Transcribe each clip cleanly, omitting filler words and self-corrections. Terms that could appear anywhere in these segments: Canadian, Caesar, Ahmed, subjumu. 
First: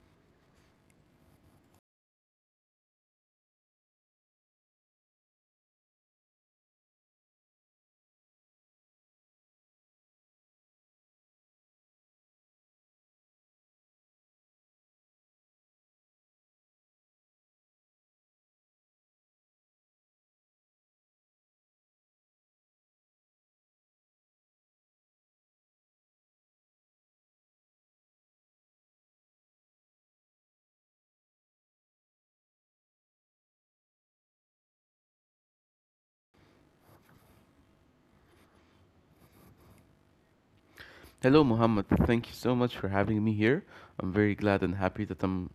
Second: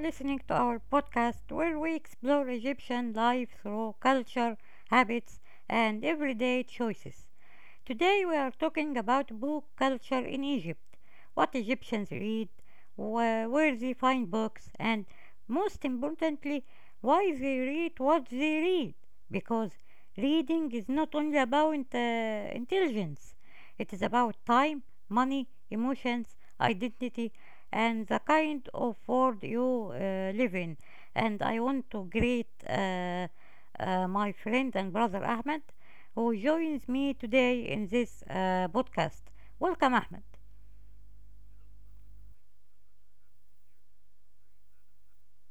listening to our podcast where we explore Egyptian life through culture, habits, and everyday choices. Today we are talking about book culture in Egypt, what Egyptians read, where they find books, and most importantly, why they read what they read. Because reading is not only about intelligence, it is about time, money, emotions, identity, and the kind of world you live in. And I want to greet my friend and brother Ahmed who joins me today in this podcast. Welcome, Ahmed. Hello, Muhammad. Thank you so much for having me here. I'm very glad and happy that I'm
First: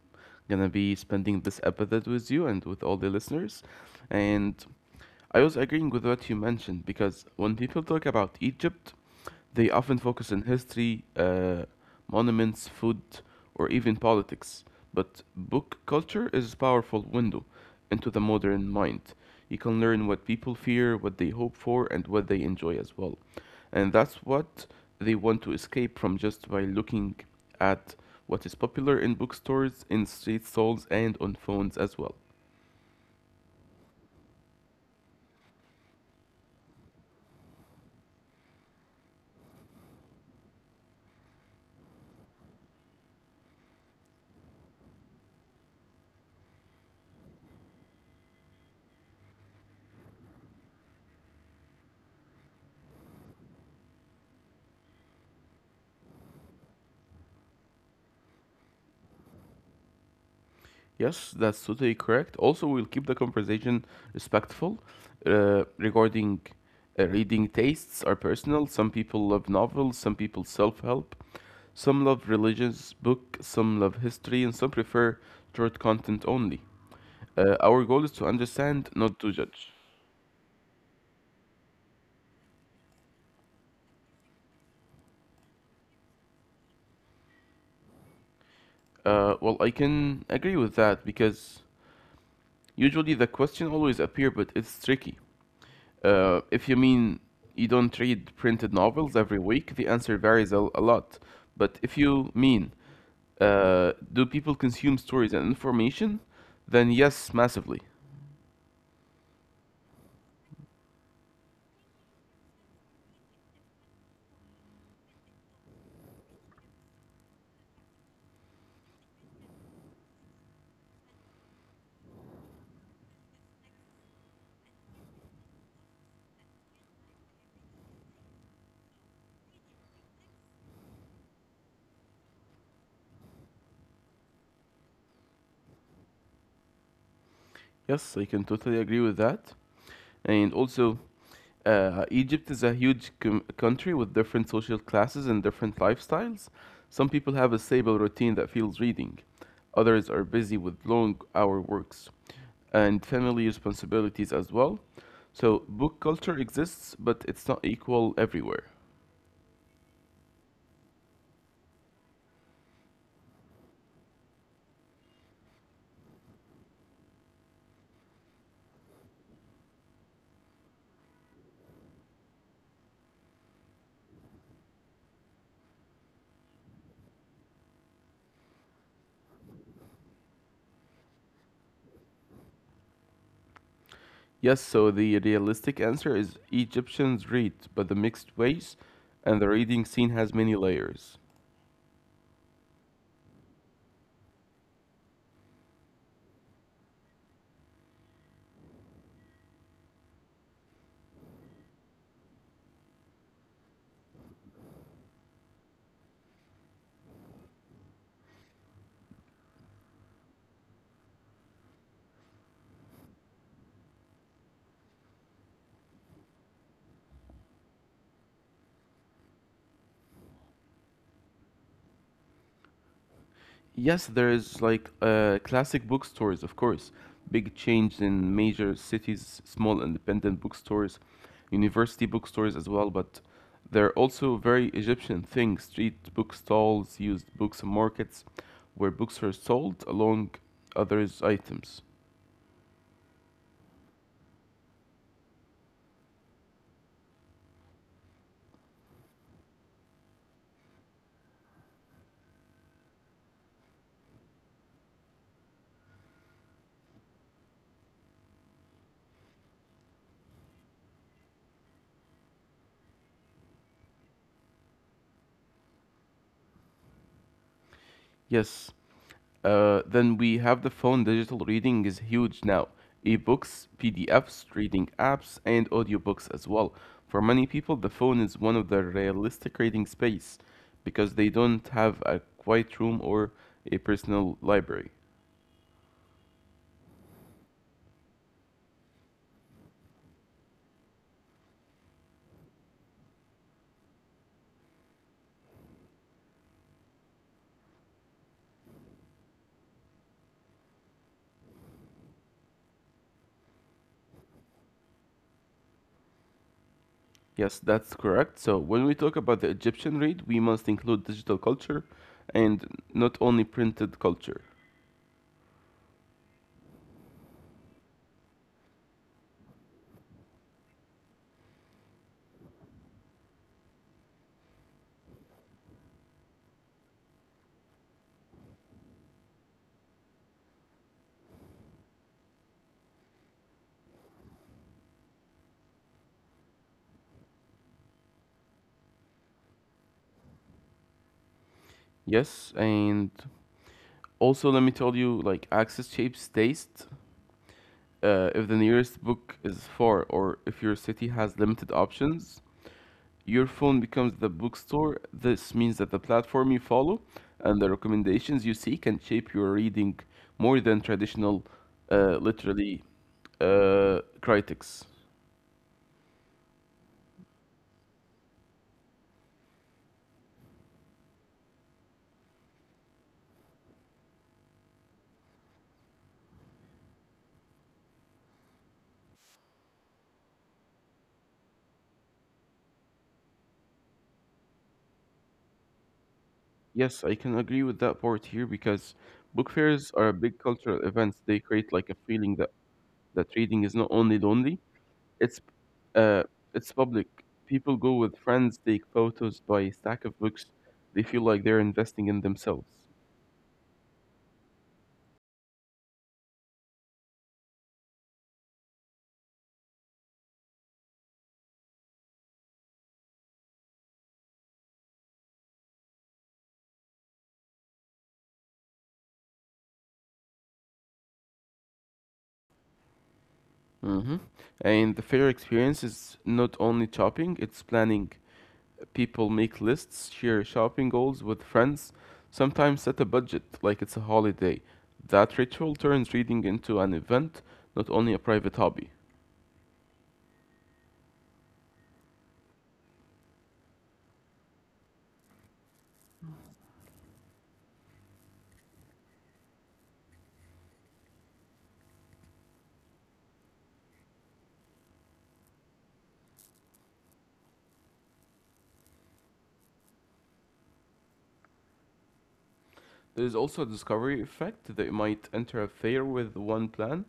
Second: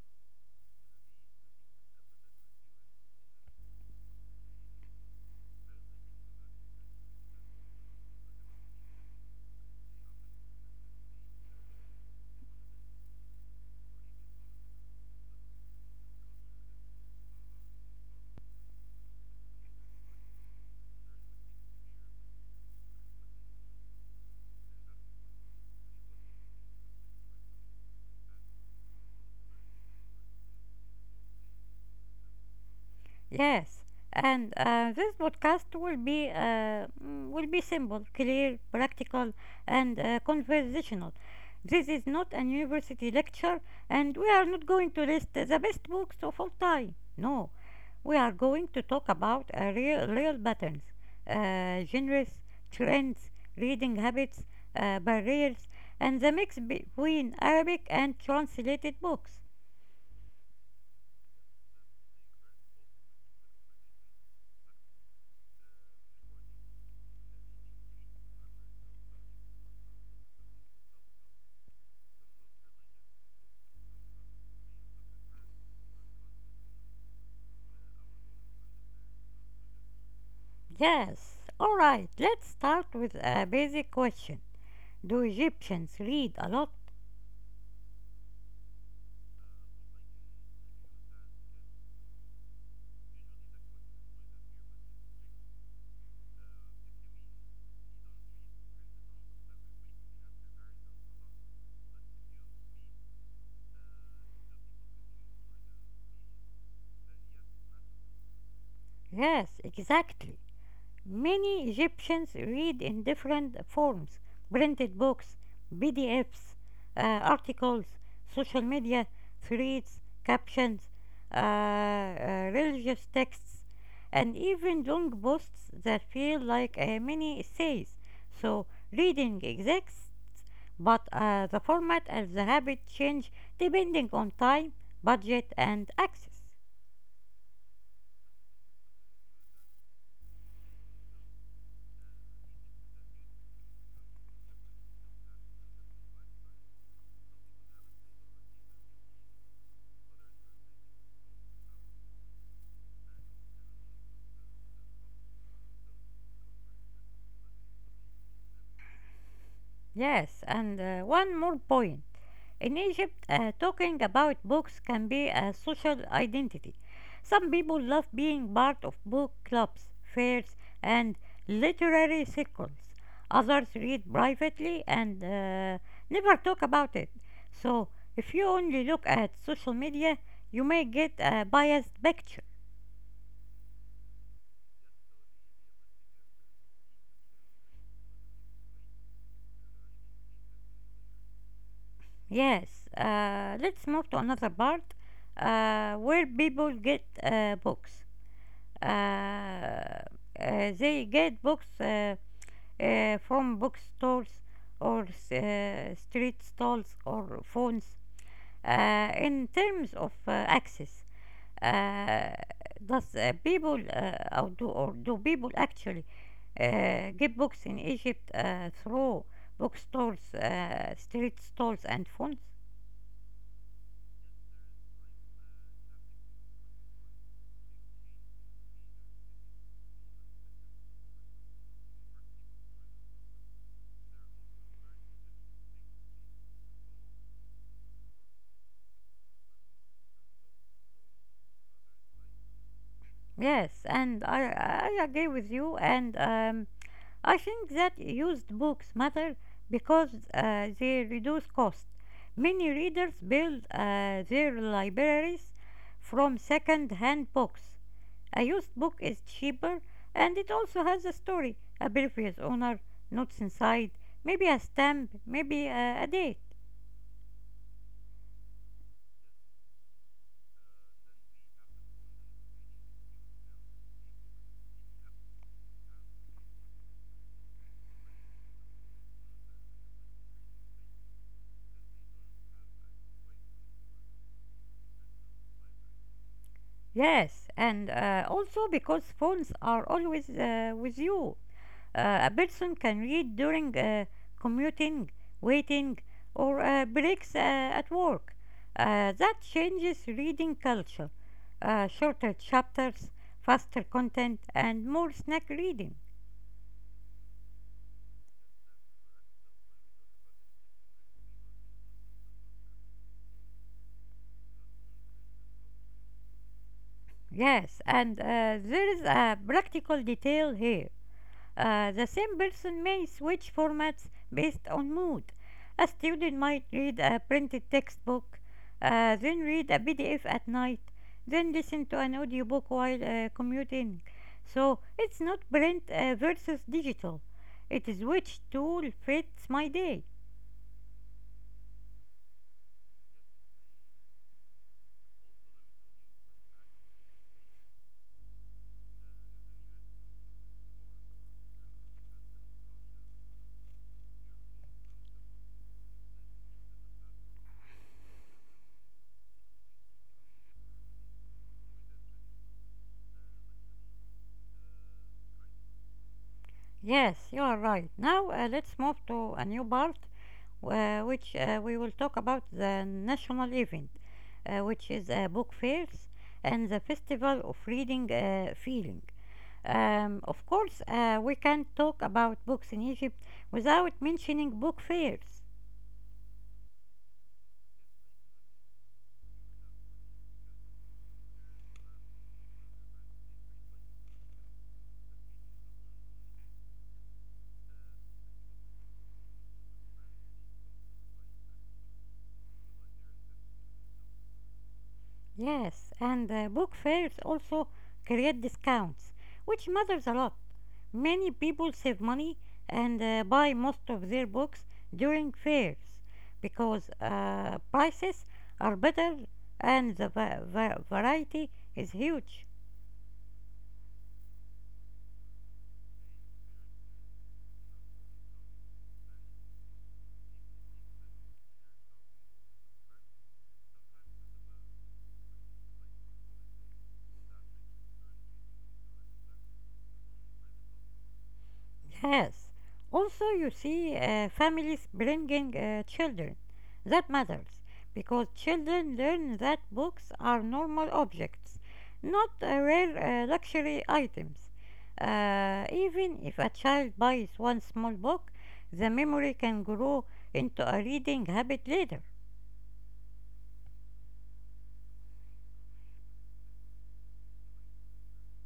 gonna be spending this episode with you and with all the listeners. And I was agreeing with what you mentioned because when people talk about Egypt, they often focus on history, monuments, food, or even politics. But book culture is a powerful window into the modern mind. You can learn what people fear, what they hope for, and what they enjoy as well. And that's what they want to escape from just by looking at what is popular in bookstores, in street stalls, and on phones as well. Yes, and this podcast will be will be simple, clear, practical, and conversational. This is not an university lecture, and we are not going to list the best books of all time. No, we are going to talk about real patterns, genres, trends, reading habits, barriers, and the mix between Arabic and translated books. Yes, that's totally correct. Also, we'll keep the conversation respectful regarding reading tastes are personal. Some people love novels, some people self help, some love religious book, some love history, and some prefer short content only. Our goal is to understand, not to judge. Yes. All right. Let's start with a basic question. Do Egyptians read a lot? Well, I can agree with that because usually the question always appear, but it's tricky. If you mean you don't read printed novels every week, the answer varies a lot. But if you mean do people consume stories and information, then yes, massively. Yes, exactly. Many Egyptians read in different forms: printed books, PDFs, articles, social media, threads, captions, religious texts, and even long posts that feel like mini essays. So, reading exists, but the format and the habit change depending on time, budget, and access. Yes, I can totally agree with that. And also, Egypt is a huge country with different social classes and different lifestyles. Some people have a stable routine that feels reading, others are busy with long hour works. And family responsibilities as well. So book culture exists, but it's not equal everywhere. Yes, and one more point. In Egypt, talking about books can be a social identity. Some people love being part of book clubs, fairs, and literary circles. Others read privately and never talk about it. So, if you only look at social media, you may get a biased picture. Yes, so the realistic answer is Egyptians read, but the mixed ways, and the reading scene has many layers. Yes, let's move to another part where people get books. Uh, uh, they get books. Uh, from bookstores or street stalls or phones. In terms of access, uh, does people or do people actually get books in Egypt through bookstores, street stalls, and phones? Yes, there's like classic bookstores, of course. Big change in major cities, small independent bookstores, university bookstores as well. But there are also very Egyptian things street book stalls, used books markets, where books are sold along others' items. Yes, and I agree with you. And I think that used books matter because they reduce cost. Many readers build their libraries from second hand books. A used book is cheaper and it also has a story, a previous owner, notes inside, maybe a stamp, maybe a date. Yes. Then we have the phone. Digital reading is huge now. Ebooks, PDFs, reading apps, and audiobooks as well. For many people, the phone is one of the realistic reading space because they don't have a quiet room or a personal library. Yes, and also because phones are always with you. A person can read during commuting, waiting, or breaks at work. That changes reading culture. Shorter chapters, faster content, and more snack reading. Yes, that's correct. So when we talk about the Egyptian read, we must include digital culture and not only printed culture. Yes, and there is a practical detail here. The same person may switch formats based on mood. A student might read a printed textbook, then read a PDF at night, then listen to an audiobook while commuting. So it's not print versus digital, it is which tool fits my day. Yes, and also let me tell you, like access shapes taste. If the nearest book is far or if your city has limited options, your phone becomes the bookstore. This means that the platform you follow and the recommendations you see can shape your reading more than traditional, literally, critics. Yes, you are right. Now let's move to a new part which we will talk about the national event, which is book fairs and the festival of reading feeling. Of course, we can't talk about books in Egypt without mentioning book fairs. Yes, I can agree with that part here because book fairs are big cultural events. They create like a feeling that reading is not only lonely. It's uh, it's public. People go with friends, take photos, buy a stack of books. They feel like they're investing in themselves. Yes, and book fairs also create discounts, which matters a lot. Many people save money and buy most of their books during fairs because prices are better and the variety is huge. Hmm. And the fair experience is not only shopping, it's planning. People make lists, share shopping goals with friends, sometimes set a budget like it's a holiday. That ritual turns reading into an event, not only a private hobby. Yes. Also, you see, families bringing children. That matters because children learn that books are normal objects, not rare luxury items. Even if a child buys one small book, the memory can grow into a reading habit later. There is also a discovery effect. They might enter a fair with one plan,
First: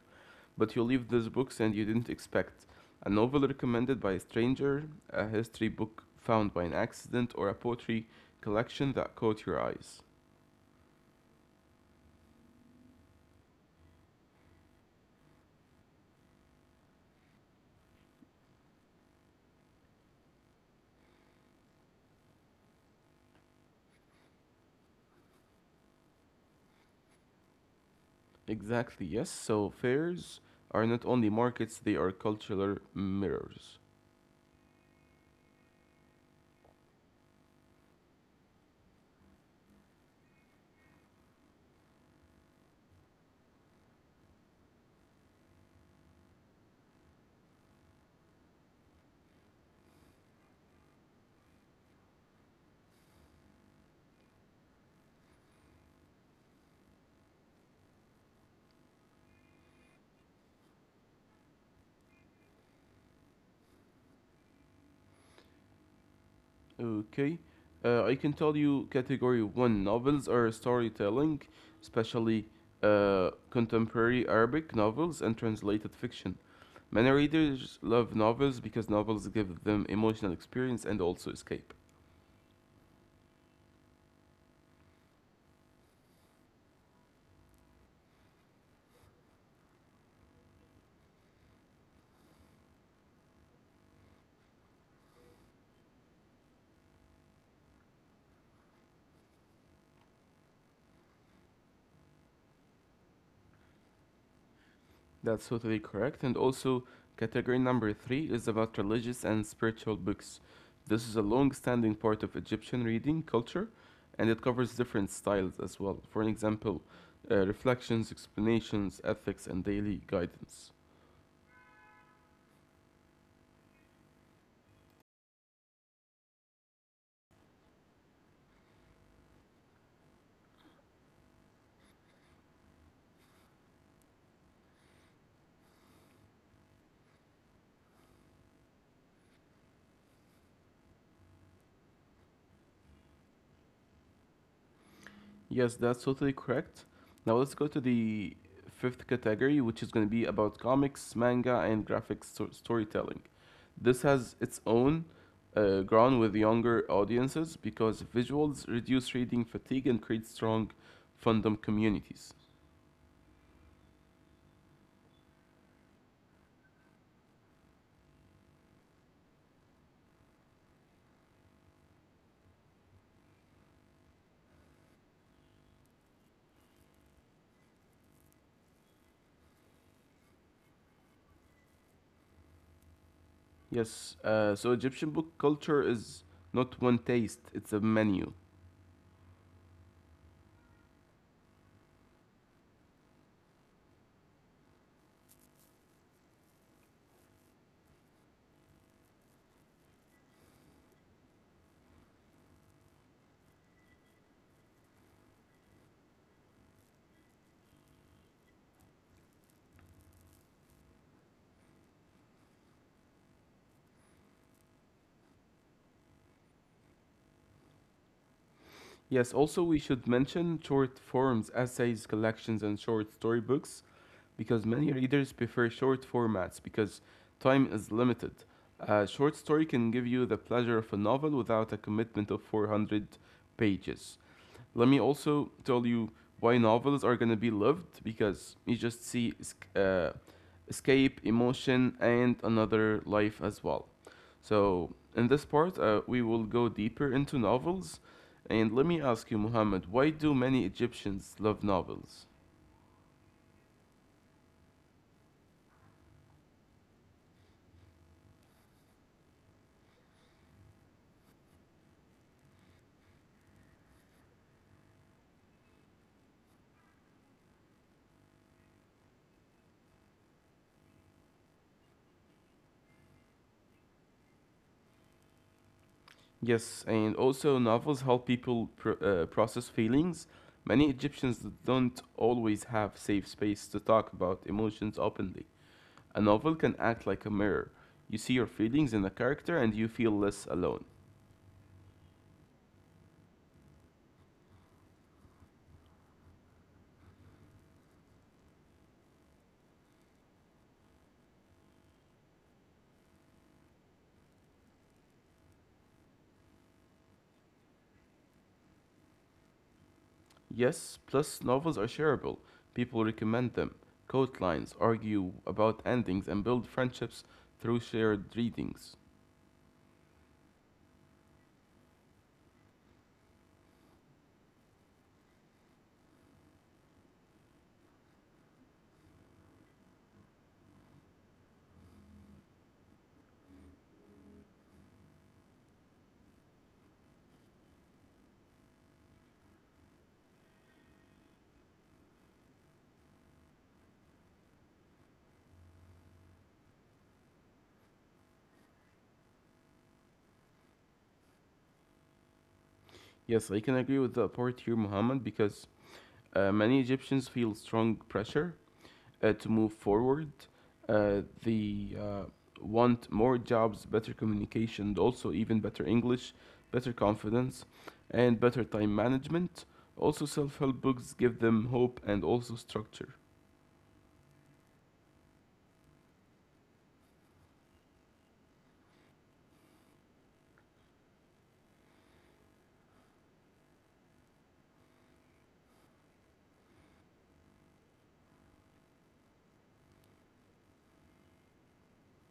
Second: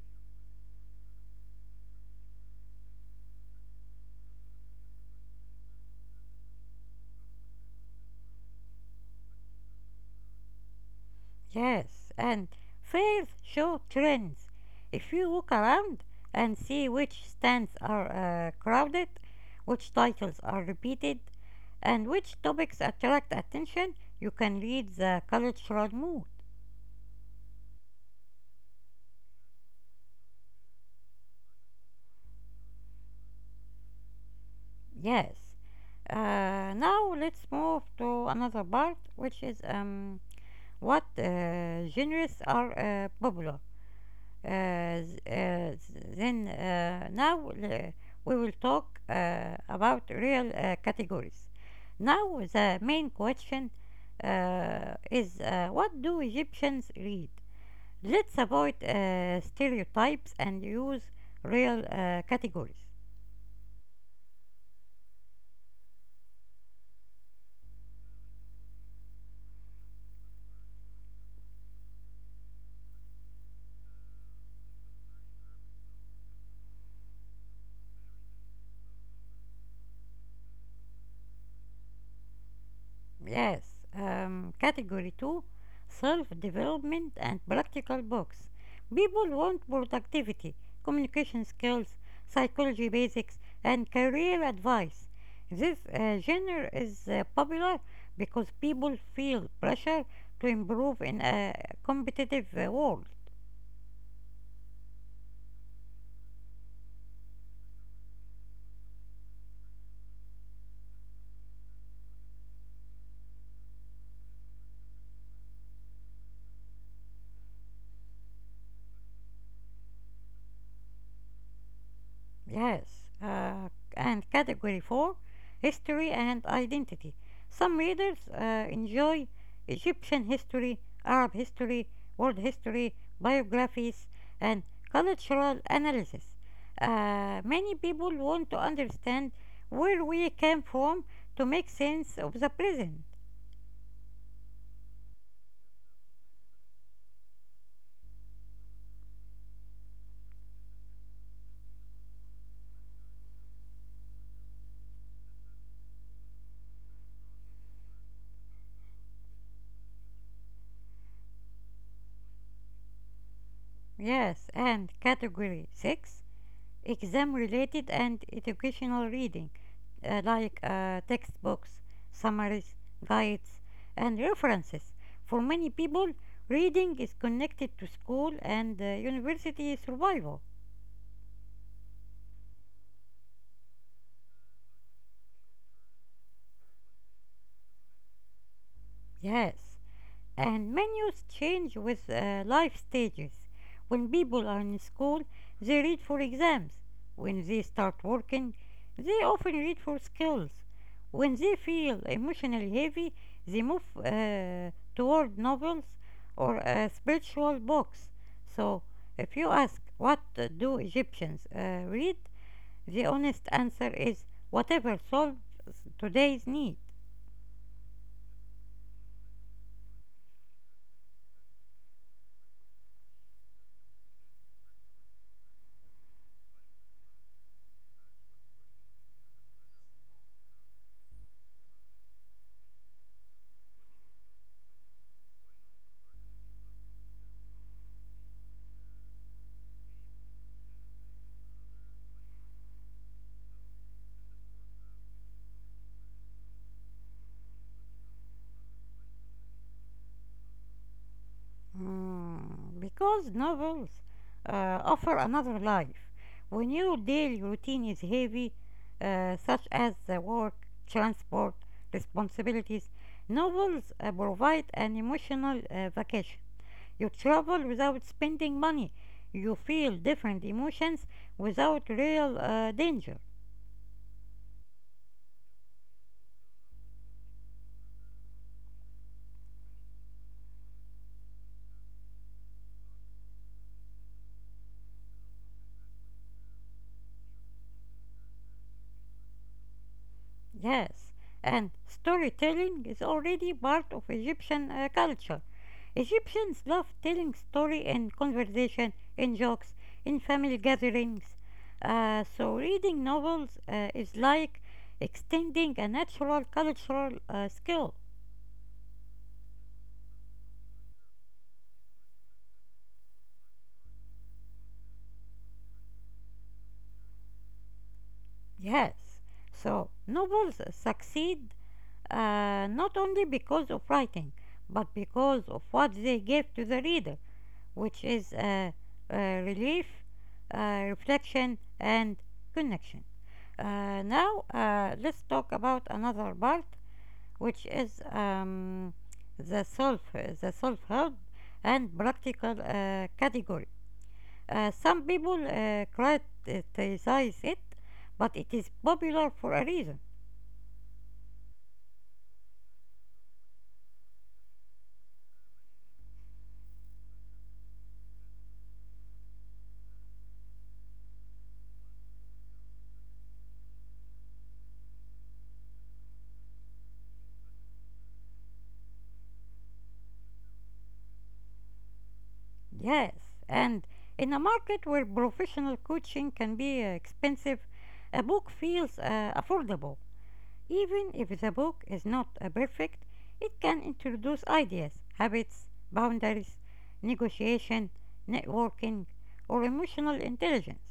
but you leave these books and you didn't expect. A novel recommended by a stranger, a history book found by an accident, or a poetry collection that caught your eyes. Yes, and fairs show trends. If you look around and see which stands are crowded, which titles are repeated, and which topics attract attention, you can read the cultural mood. Exactly, yes. So fairs are not only markets, they are cultural mirrors. Yes. Now let's move to another part, which is what genres are popular. Th- then now we will talk about real categories. Now the main question is what do Egyptians read? Let's avoid stereotypes and use real categories. Okay. I can tell you category one novels are storytelling, especially contemporary Arabic novels and translated fiction. Many readers love novels because novels give them emotional experience and also escape. Yes. Category 2: self development and practical books. People want productivity, communication skills, psychology basics, and career advice. This genre is popular because people feel pressure to improve in a competitive world. That's totally correct. And also, category number three is about religious and spiritual books. This is a long standing part of Egyptian reading culture and it covers different styles as well. For an example, reflections, explanations, ethics, and daily guidance. Yes, uh, and category 4: history and identity. Some readers enjoy Egyptian history, Arab history, world history, biographies, and cultural analysis. Many people want to understand where we came from to make sense of the present. Yes, that's totally correct. Now let's go to the fifth category, which is going to be about comics, manga, and graphic storytelling. This has its own ground with younger audiences because visuals reduce reading fatigue and create strong fandom communities. Yes, and category 6: exam related and educational reading, like textbooks, summaries, guides, and references. For many people, reading is connected to school and university survival. Yes, so Egyptian book culture is not one taste, it's a menu. Yes, and menus change with life stages. When people are in school, they read for exams. When they start working, they often read for skills. When they feel emotionally heavy, they move toward novels or spiritual books. So, if you ask what do Egyptians read, the honest answer is whatever solves today's need. Yes, also we should mention short forms, essays, collections, and short storybooks because many readers prefer short formats because time is limited. A short story can give you the pleasure of a novel without a commitment of 400 pages. Let me also tell you why novels are going to be loved because you just see escape, emotion, and another life as well. So, in this part, we will go deeper into novels and let me ask you, Muhammad, why do many Egyptians love novels? Mm, because novels offer another life. When your daily routine is heavy, such as the work, transport, responsibilities, novels provide an emotional vacation. You travel without spending money. You feel different emotions without real danger. Yes, and also novels help people process feelings. Many Egyptians don't always have safe space to talk about emotions openly. A novel can act like a mirror. You see your feelings in a character and you feel less alone. Yes, and storytelling is already part of Egyptian culture. Egyptians love telling story in conversation, in jokes, in family gatherings. So reading novels is like extending a natural cultural skill. Yes, plus novels are shareable. People recommend them, quote lines, argue about endings, and build friendships through shared readings. Yes, so novels succeed not only because of writing, but because of what they give to the reader, which is uh, relief, reflection, and connection. Now, let's talk about another part, which is the self, the self-help and practical category. Some people criticize it, but it is popular for a reason. Yes, I can agree with the part here, Muhammad, because many Egyptians feel strong pressure to move forward. They want more jobs, better communication, and also even better English, better confidence, and better time management. Also, self help books give them hope and also structure. Yes, and in a market where professional coaching can be expensive, a book feels affordable. Even if the book is not a perfect, it can introduce ideas, habits, boundaries, negotiation, networking, or emotional intelligence.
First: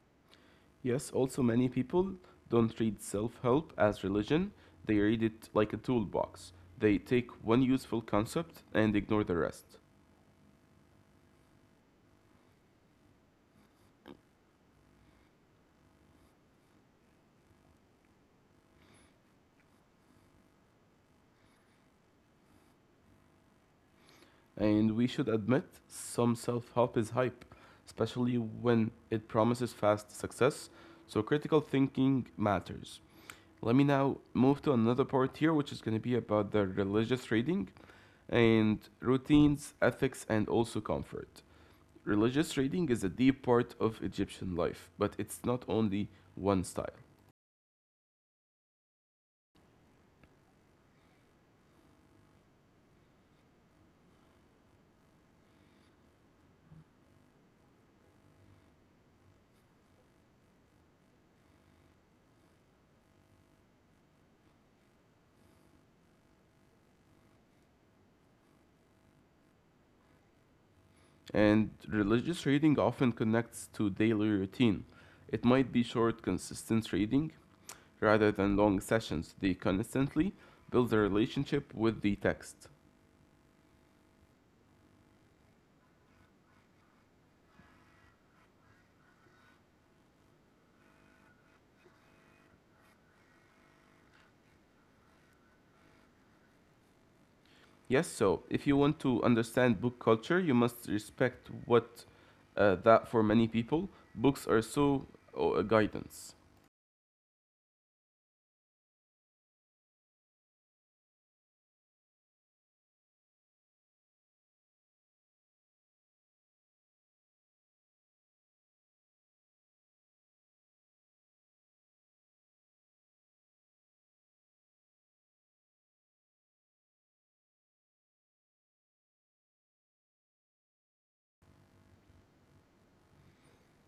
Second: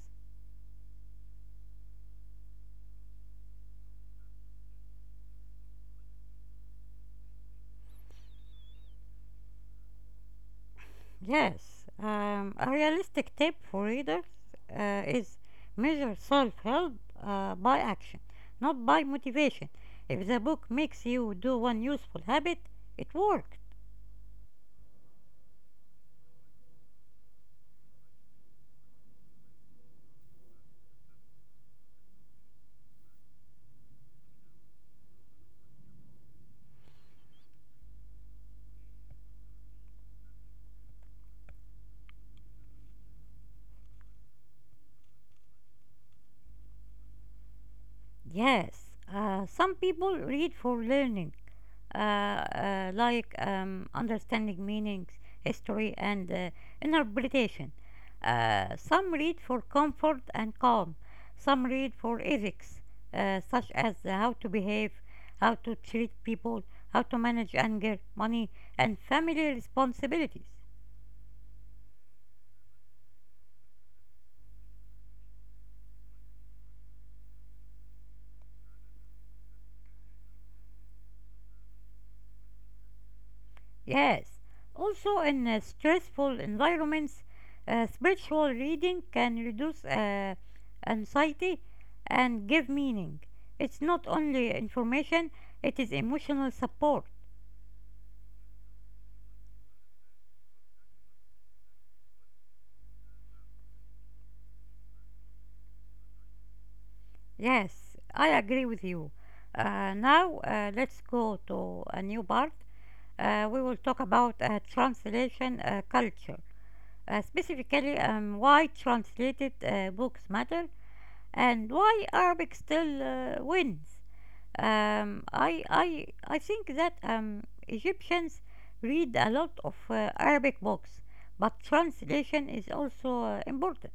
Yes, also, many people don't read self help as religion, they read it like a toolbox. They take one useful concept and ignore the rest. Yes, a realistic tip for readers is measure self help by action, not by motivation. If the book makes you do one useful habit, it worked. And we should admit, some self help is hype, especially when it promises fast success, so critical thinking matters. Let me now move to another part here, which is going to be about the religious trading and routines, ethics, and also comfort. Religious trading is a deep part of Egyptian life, but it's not only one style. Yes, some people read for learning, like understanding meanings, history, and interpretation. Some read for comfort and calm, some read for ethics, such as how to behave, how to treat people, how to manage anger, money, and family responsibilities. And religious reading often connects to daily routine. It might be short, consistent reading rather than long sessions. They constantly build a relationship with the text. Yes. Also, in stressful environments, spiritual reading can reduce anxiety and give meaning. It's not only information, it is emotional support. Yes, so if you want to understand book culture, you must respect what that for many people, books are so guidance. Yes, I agree with you. Now, let's go to a new part. We will talk about translation culture, specifically why translated books matter and why Arabic still wins. I think that Egyptians read a lot of Arabic books, but translation is also important.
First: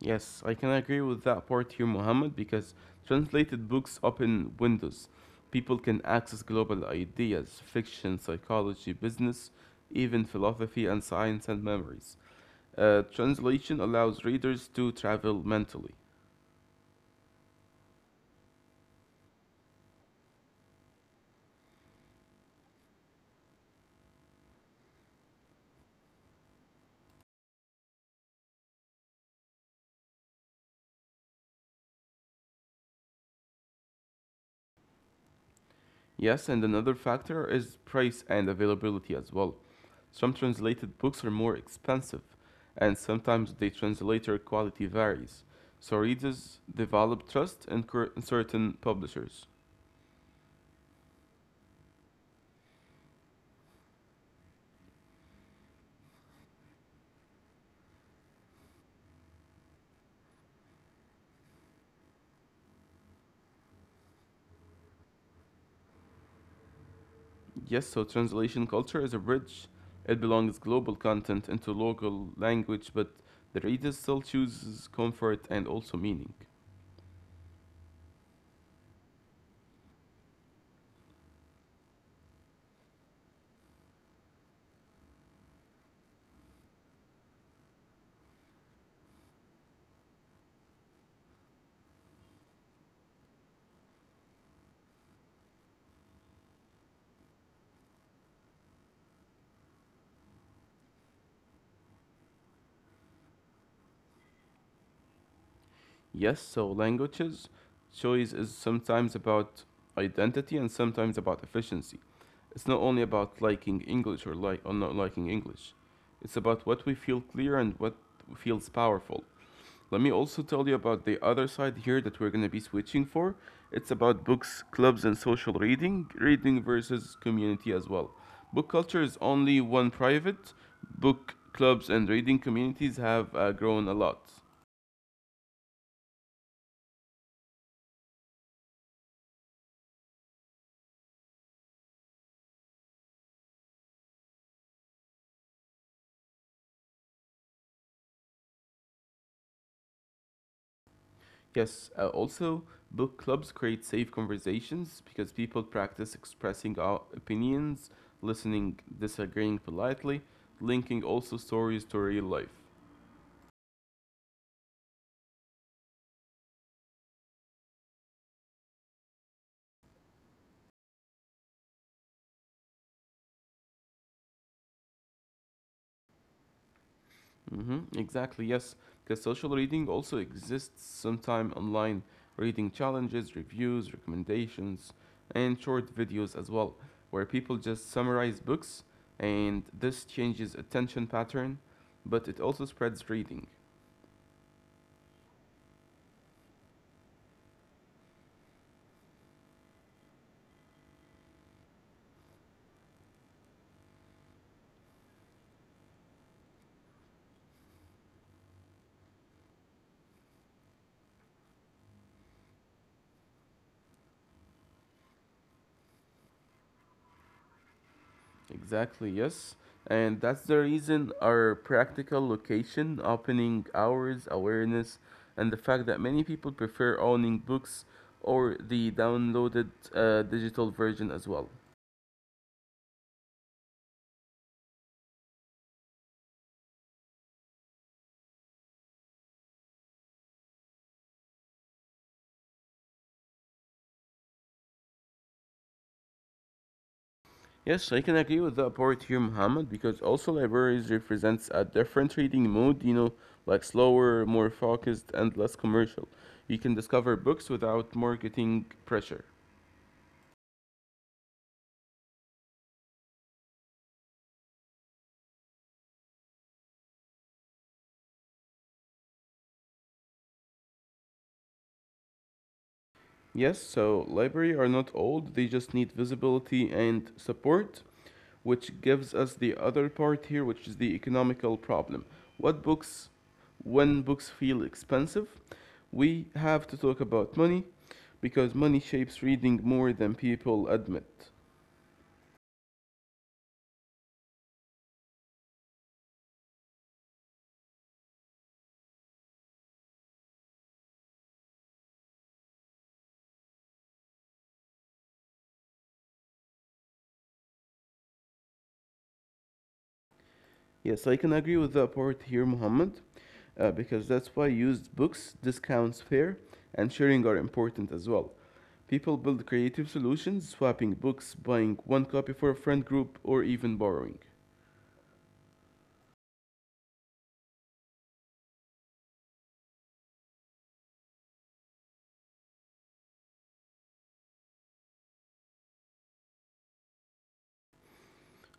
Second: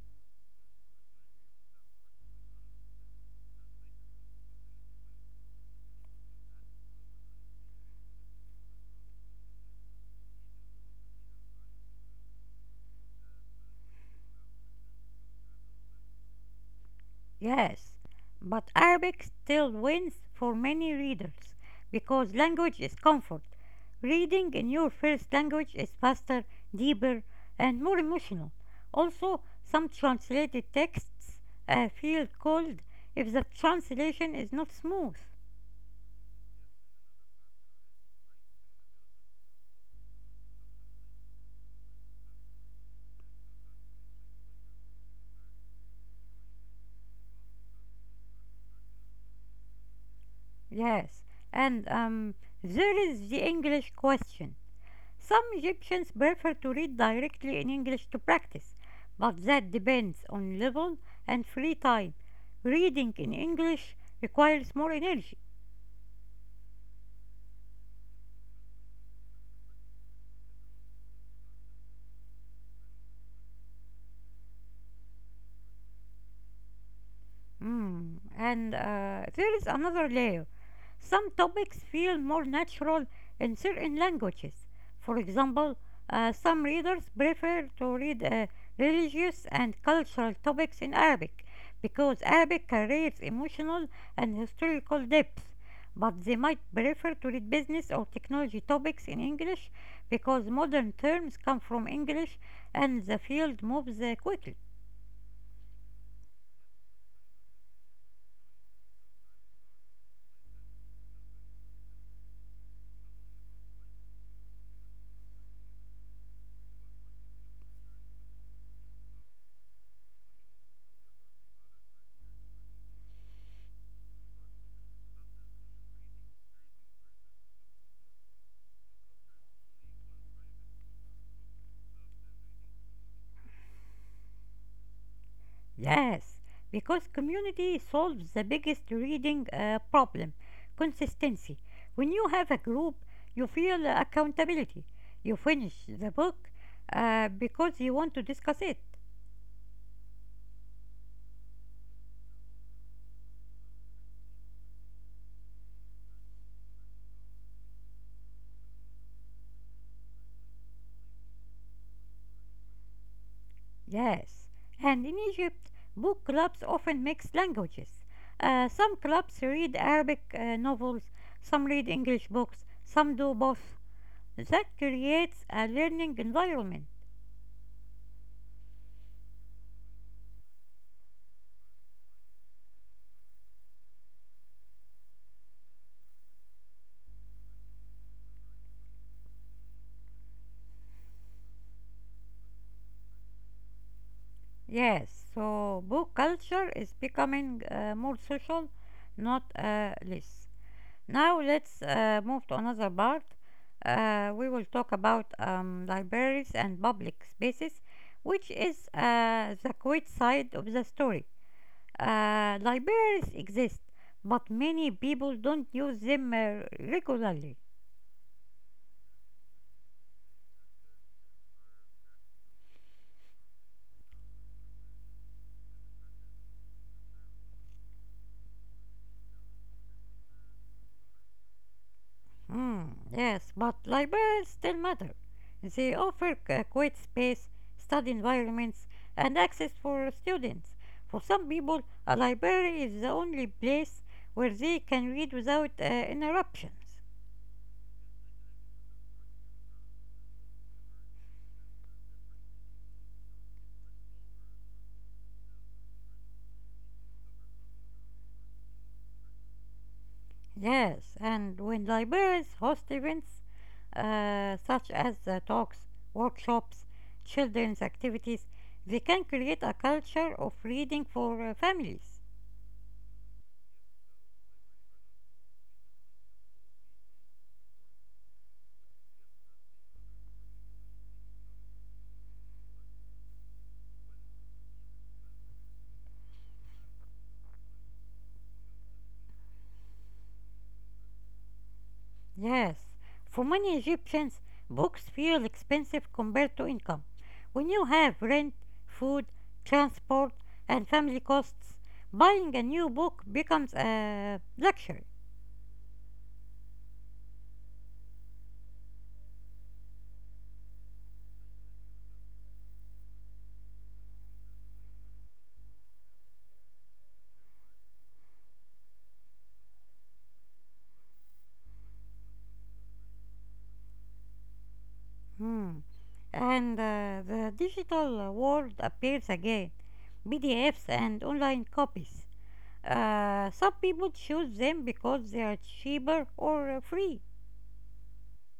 Yes, I can agree with that part here, Mohammed, because translated books open windows. People can access global ideas, fiction, psychology, business, even philosophy and science and memories. Translation allows readers to travel mentally. Yes, but Arabic still wins for many readers because language is comfort. Reading in your first language is faster, deeper, and more emotional. Also, some translated texts feel cold if the translation is not smooth. Yes, and another factor is price and availability as well. Some translated books are more expensive, and sometimes the translator quality varies, so readers develop trust in in certain publishers. Yes, and there is the English question. Some Egyptians prefer to read directly in English to practice, but that depends on level and free time. Reading in English requires more energy. Yes, so translation culture is a bridge. It belongs global content into local language, but the reader still chooses comfort and also meaning. Mm. And there is another layer. Some topics feel more natural in certain languages. For example, some readers prefer to read religious and cultural topics in Arabic because Arabic carries emotional and historical depth. But they might prefer to read business or technology topics in English because modern terms come from English and the field moves quickly. Yes, so languages choice is sometimes about identity and sometimes about efficiency. It's not only about liking English or like or not liking English. It's about what we feel clear and what feels powerful. Let me also tell you about the other side here that we're going to be switching for. It's about books, clubs, and social reading, reading versus community as well. Book culture is only one private. Book clubs and reading communities have grown a lot. Yes, because community solves the biggest reading problem: consistency. When you have a group, you feel accountability. You finish the book because you want to discuss it. Yes, also, book clubs create safe conversations because people practice expressing our opinions, listening, disagreeing politely, linking also stories to real life. Yes, and in Egypt, book clubs often mix languages. Some clubs read Arabic novels, some read English books, some do both. That creates a learning environment. Hmm, exactly, yes, because social reading also exists sometime online, reading challenges, reviews, recommendations, and short videos as well, where people just summarize books, and this changes attention pattern, but it also spreads reading. Yes, so book culture is becoming more social, not less. Now let's move to another part. We will talk about libraries and public spaces, which is the quiet side of the story. Libraries exist, but many people don't use them regularly. Exactly, yes. And that's the reason our practical location, opening hours, awareness, and the fact that many people prefer owning books or the downloaded digital version as well. Mm, yes, but libraries still matter. They offer a quiet space, study environments, and access for students. For some people, a library is the only place where they can read without interruptions. Yes, I can agree with that part here, Muhammad, because also libraries represents a different reading mode, you know, like slower, more focused, and less commercial. You can discover books without marketing pressure. Yes, and when libraries host events such as talks, workshops, children's activities, they can create a culture of reading for families. Yes, so library are not old, they just need visibility and support, which gives us the other part here, which is the economical problem. What books, when books feel expensive, we have to talk about money because money shapes reading more than people admit. Yes, for many Egyptians, books feel expensive compared to income. When you have rent, food, transport, and family costs, buying a new book becomes a luxury. Yes, I can agree with that part here, Muhammad, because that's why used books, discounts, fair, and sharing are important as well. People build creative solutions, swapping books, buying one copy for a friend group, or even borrowing. Hmm. And the digital world appears again PDFs and online copies. Some people choose them because they are cheaper or free.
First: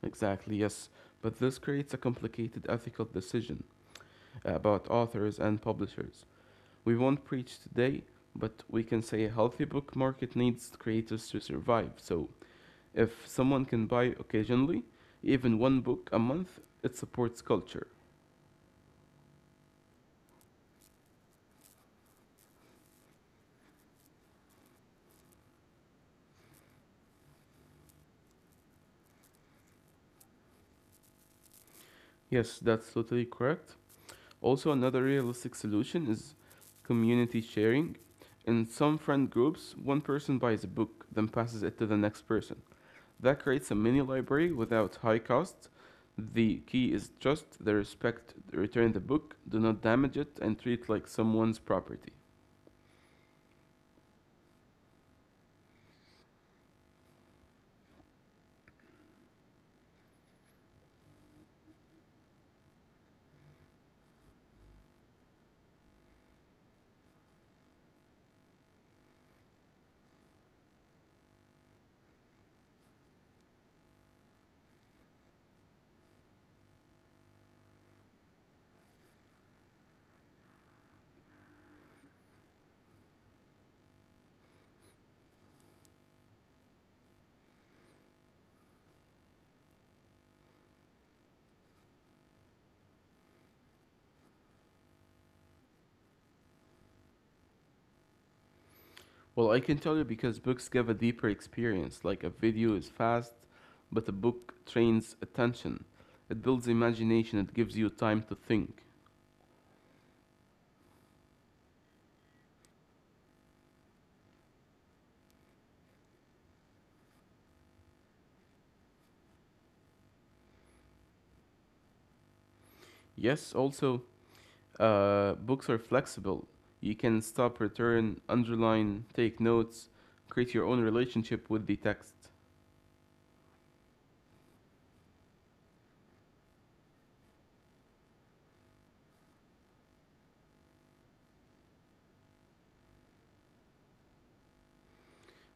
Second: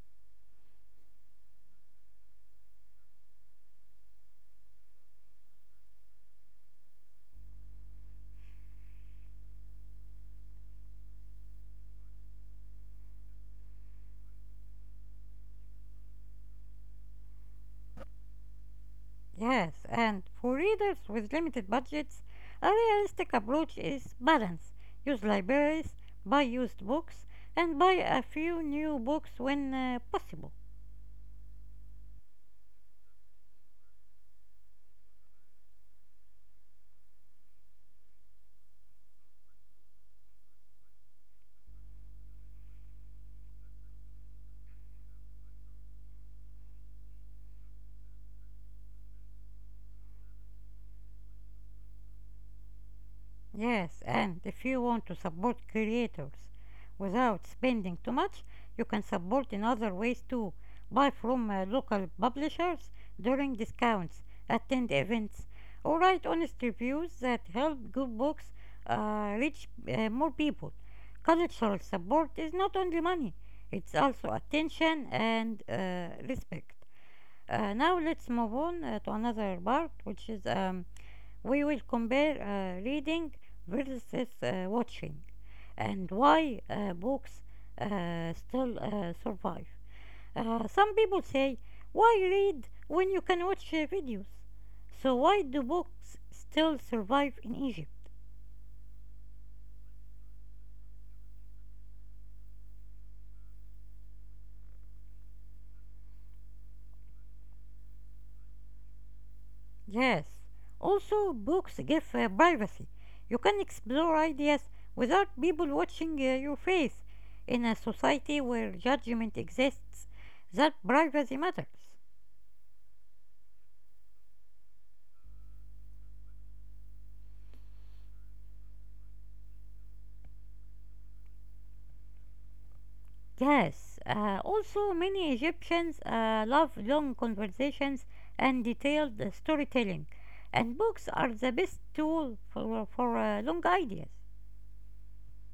Exactly, yes, but this creates a complicated ethical decision about authors and publishers. We won't preach today, but we can say a healthy book market needs creators to survive, so if someone can buy occasionally, even one book a month, it supports culture. Yes, and for readers with limited budgets, a realistic approach is balance. Use libraries, buy used books, and buy a few new books when possible. Yes, that's totally correct. Also, another realistic solution is community sharing. In some friend groups, one person buys a book, then passes it to the next person. That creates a mini library without high cost. The key is trust, the respect, return the book, do not damage it, and treat it like someone's property. Yes, and if you want to support creators without spending too much, you can support in other ways too. Buy from local publishers during discounts, attend events, or write honest reviews that help good books reach more people. Cultural support is not only money, it's also attention and respect. Now let's move on to another part, which is we will compare reading versus watching and why books still survive. Some people say, why read when you can watch videos? So, why do books still survive in Egypt? Well, I can tell you because books give a deeper experience. Like a video is fast, but a book trains attention. It builds imagination, it gives you time to think. Yes, also, books give privacy. You can explore ideas without people watching your face. In a society where judgment exists, that privacy matters. Yes, also, books are flexible. You can stop, return, underline, take notes, create your own relationship with the text. Yes, also many Egyptians love long conversations and detailed storytelling, and books are the best tool for long ideas.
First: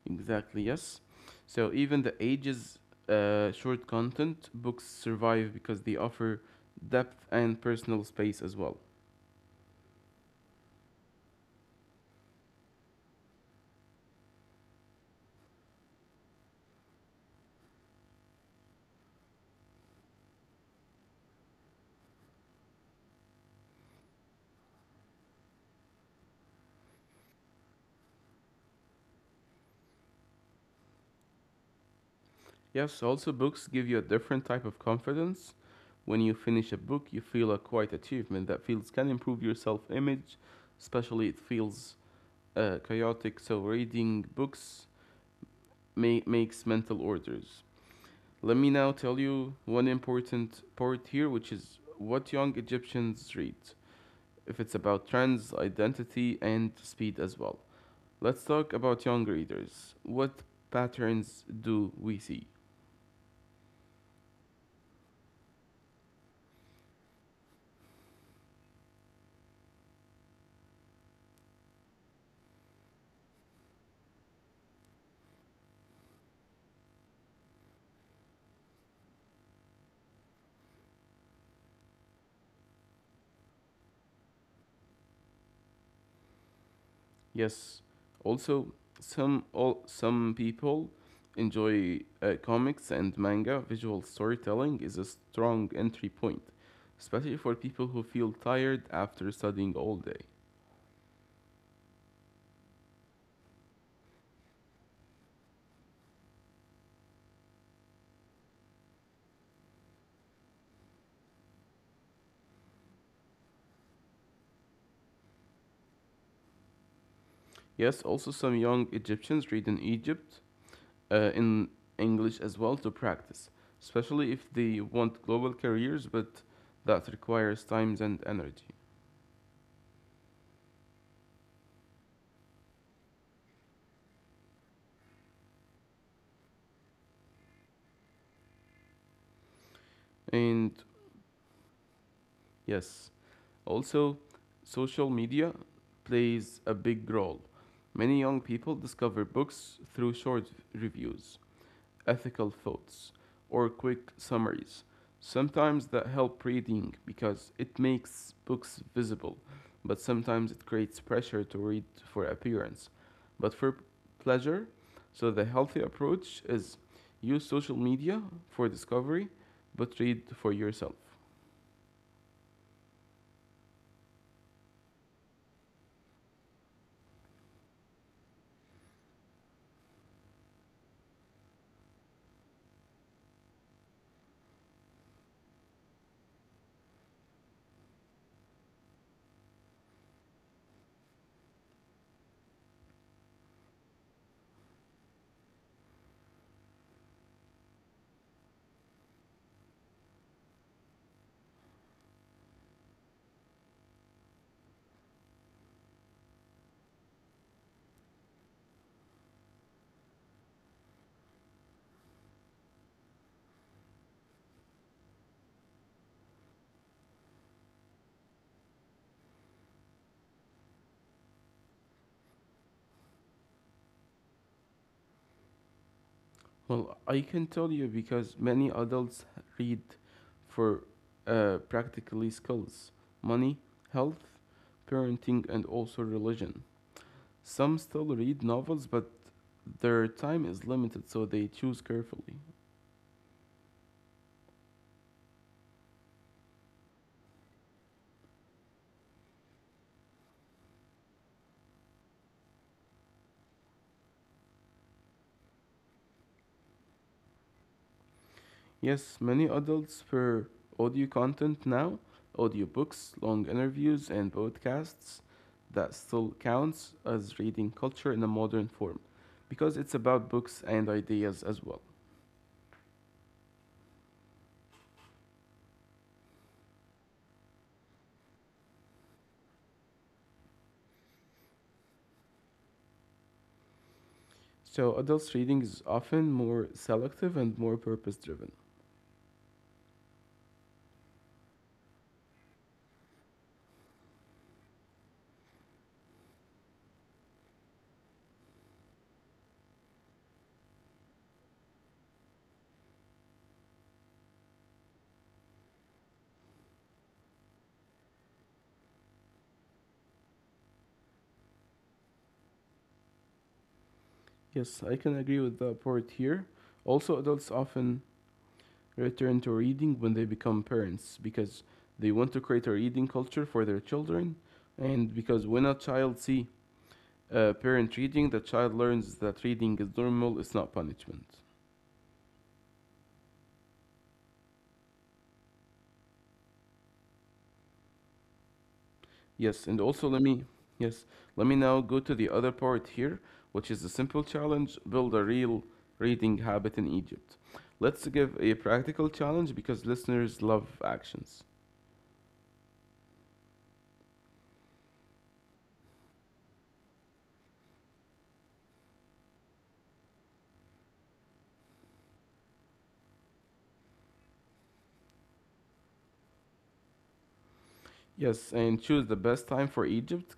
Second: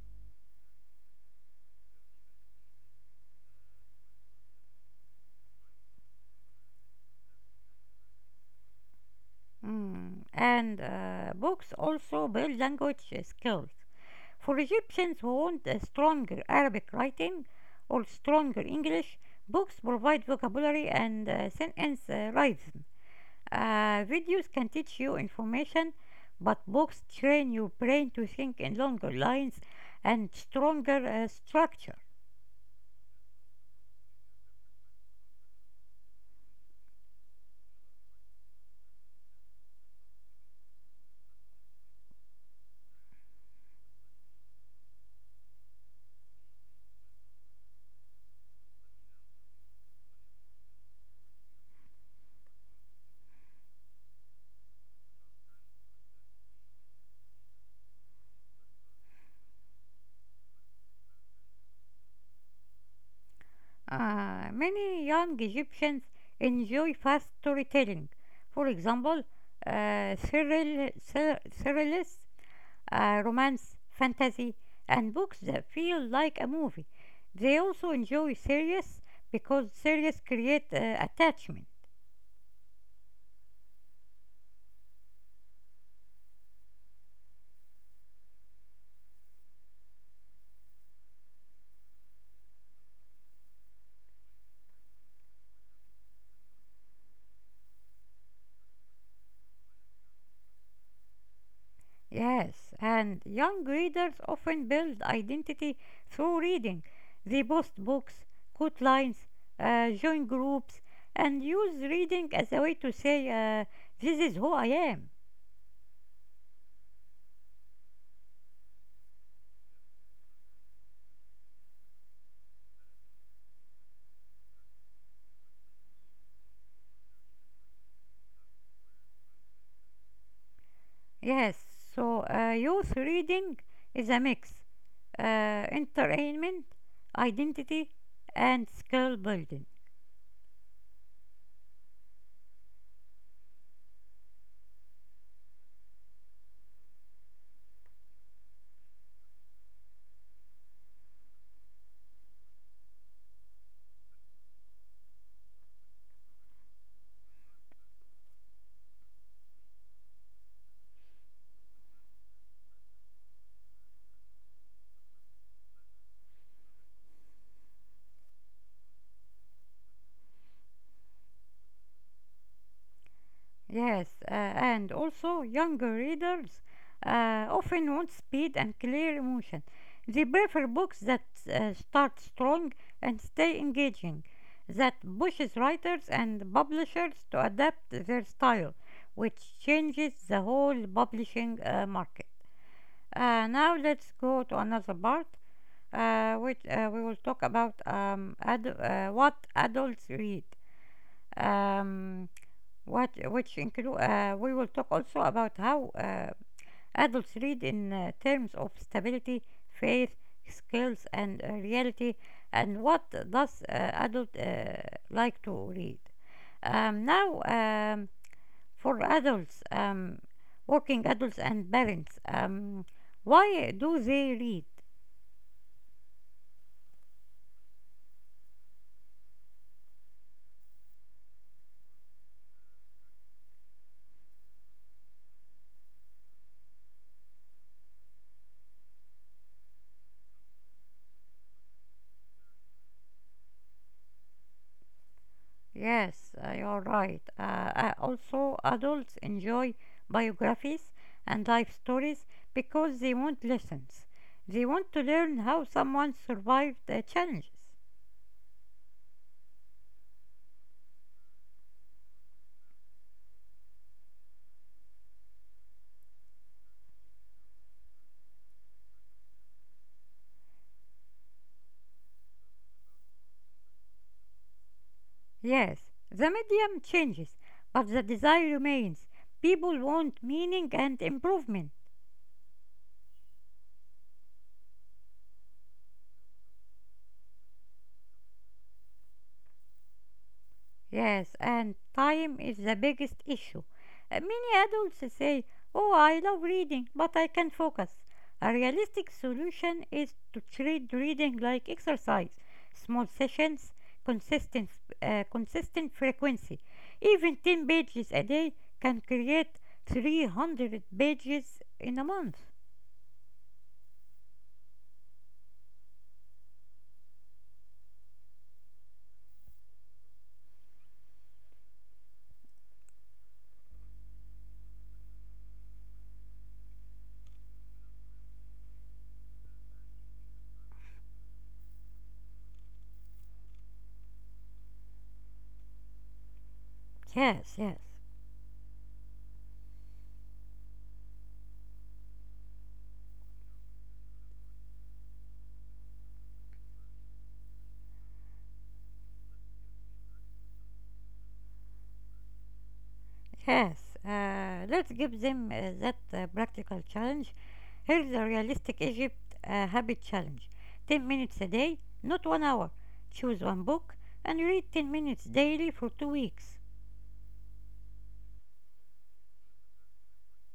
Exactly, yes. So even the ages short content books survive because they offer depth and personal space as well. Mm. And books also build language skills. For Egyptians who want a stronger Arabic writing or stronger English, books provide vocabulary and sentence rhythm. Videos can teach you information, but books train your brain to think in longer lines and stronger structure. Yes, also books give you a different type of confidence. When you finish a book, you feel a quiet achievement that feels can improve your self-image, especially it feels chaotic. So reading books makes mental orders. Let me now tell you one important part here, which is what young Egyptians read. If it's about trends, identity, and speed as well. Let's talk about young readers. What patterns do we see? Many young Egyptians enjoy fast storytelling. For example, thrillers, romance, fantasy, and books that feel like a movie. They also enjoy series because series create attachment. Yes. Also, some people enjoy comics and manga. Visual storytelling is a strong entry point, especially for people who feel tired after studying all day. Yes, and young readers often build identity through reading. They post books, quote lines, join groups, and use reading as a way to say, this is who I am. Yes, also some young Egyptians read in Egypt in English as well to practice, especially if they want global careers, but that requires times and energy. Yes, so youth reading is a mix entertainment, identity, and skill building. And yes, also, social media plays a big role. Many young people discover books through short reviews, ethical thoughts, or quick summaries. Sometimes that help reading because it makes books visible, but sometimes it creates pressure to read for appearance, but for pleasure. So the healthy approach is use social media for discovery, but read for yourself. Yes, and also younger readers often want speed and clear emotion. They prefer books that start strong and stay engaging, that pushes writers and publishers to adapt their style, which changes the whole publishing market. Now let's go to another part, which we will talk about what adults read. Um, what which include We will talk also about how adults read in terms of stability, faith, skills, and reality, and what does adult like to read. Um, now, um, for adults, working adults and parents, why do they read? Well, I can tell you because many adults read for practically skills, money, health, parenting, and also religion. Some still read novels, but their time is limited, so they choose carefully. Yes, you're right. Also, adults enjoy biographies and life stories because they want lessons. They want to learn how someone survived challenges. Yes, many adults prefer audio content now, audiobooks, long interviews, and podcasts. That still counts as reading culture in a modern form because it's about books and ideas as well. Yes, the medium changes, but the desire remains. People want meaning and improvement. So adults' reading is often more selective and more purpose driven. Yes, and time is the biggest issue. Many adults say, oh, I love reading, but I can't focus. A realistic solution is to treat reading like exercise, small sessions, consistent, consistent frequency. Even 10 pages a day can create 300 pages in a month. Yes, I can agree with the part here. Also, adults often return to reading when they become parents because they want to create a reading culture for their children, and because when a child see a parent reading, the child learns that reading is normal, it's not punishment. Yes, yes. Yes, and also yes, let me now go to the other part here, which is a simple challenge, build a real reading habit in Egypt. Let's give a practical challenge because listeners love actions. Yes, let's give them that practical challenge. Here's a realistic Egypt habit challenge: 10 minutes a day, not 1 hour. Choose one book and read 10 minutes daily for 2 weeks. Yes, and choose the best time for Egypt,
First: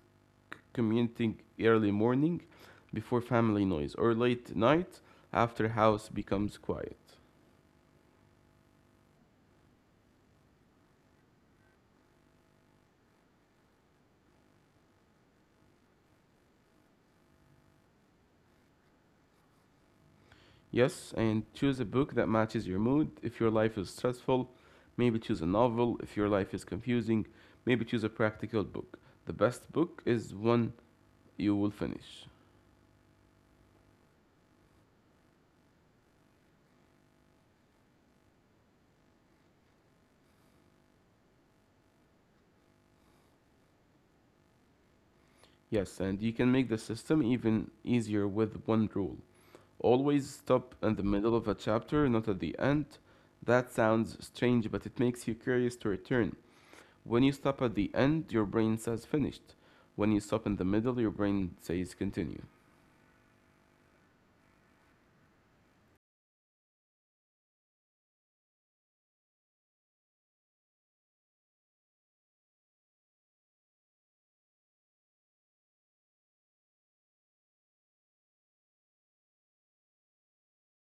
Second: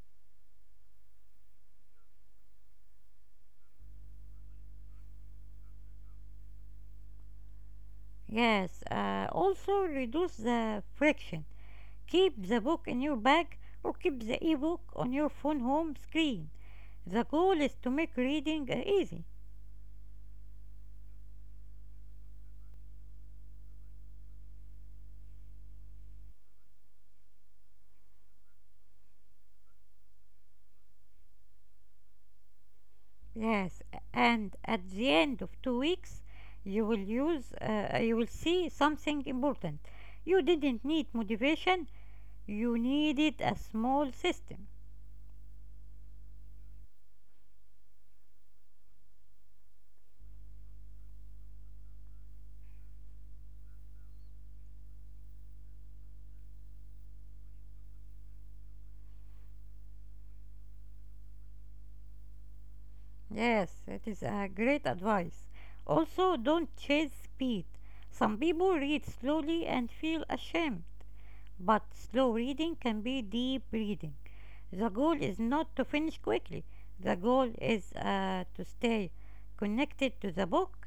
commuting early morning before family noise or late night after house becomes quiet. Yes, also reduce the friction. Keep the book in your bag or keep the ebook on your phone home screen. The goal is to make reading easy. Yes, and choose a book that matches your mood. If your life is stressful, maybe choose a novel. If your life is confusing, maybe choose a practical book. The best book is one you will finish. Yes, and at the end of 2 weeks, you will see something important. You didn't need motivation, you needed a small system. Yes, and you can make the system even easier with one rule. Always stop in the middle of a chapter, not at the end. That sounds strange, but it makes you curious to return. When you stop at the end, your brain says finished. When you stop in the middle, your brain says continue. Yes, it is a great advice. Also, don't chase speed. Some people read slowly and feel ashamed, but slow reading can be deep reading. The goal is not to finish quickly, the goal is to stay connected to the book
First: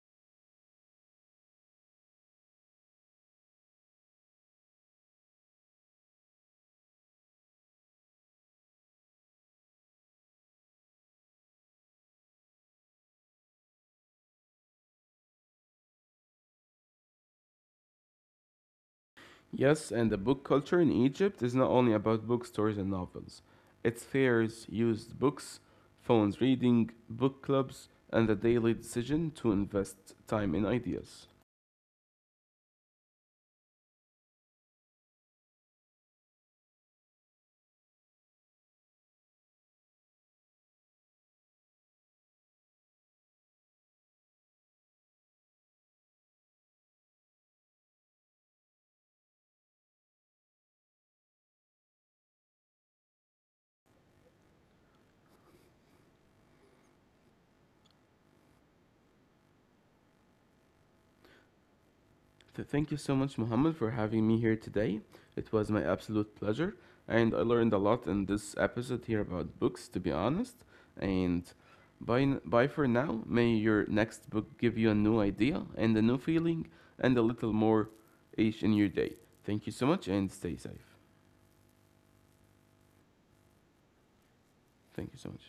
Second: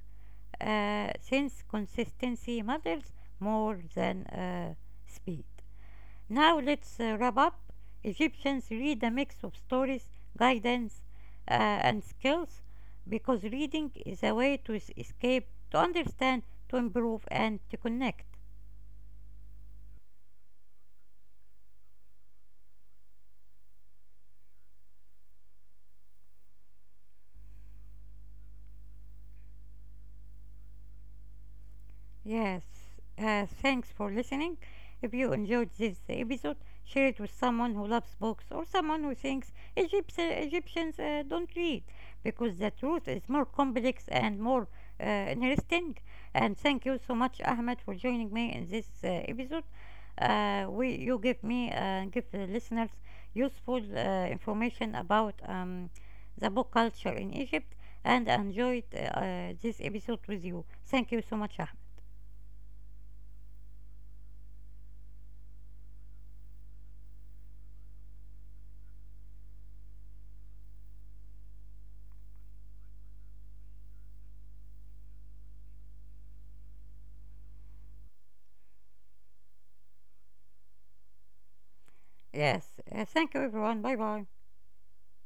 since consistency matters more than speed. Now let's wrap up. Egyptians read a mix of stories, guidance, and skills because reading is a way to escape, to understand, to improve, and to connect. Yes, and the book culture in Egypt is not only about bookstores and novels. It's fairs, used books, phones reading, book clubs, and the daily decision to invest time in ideas. Yes, thanks for listening. If you enjoyed this episode, share it with someone who loves books or someone who thinks Egyptians don't read, because the truth is more complex and more interesting. And thank you so much, Ahmed, for joining me in this episode. We you give me Give the listeners useful information about the book culture in Egypt, and I enjoyed this episode with you. Thank you so much, Ahmed. So thank you so much, Mohammed, for having me here today. It was my absolute pleasure, and I learned a lot in this episode here about books, to be honest. And bye, bye for now. May your next book give you a new idea and a new feeling and a little more each in your day. Thank you so much, and stay safe. Yes. Thank you, everyone. Bye bye. Thank you so much.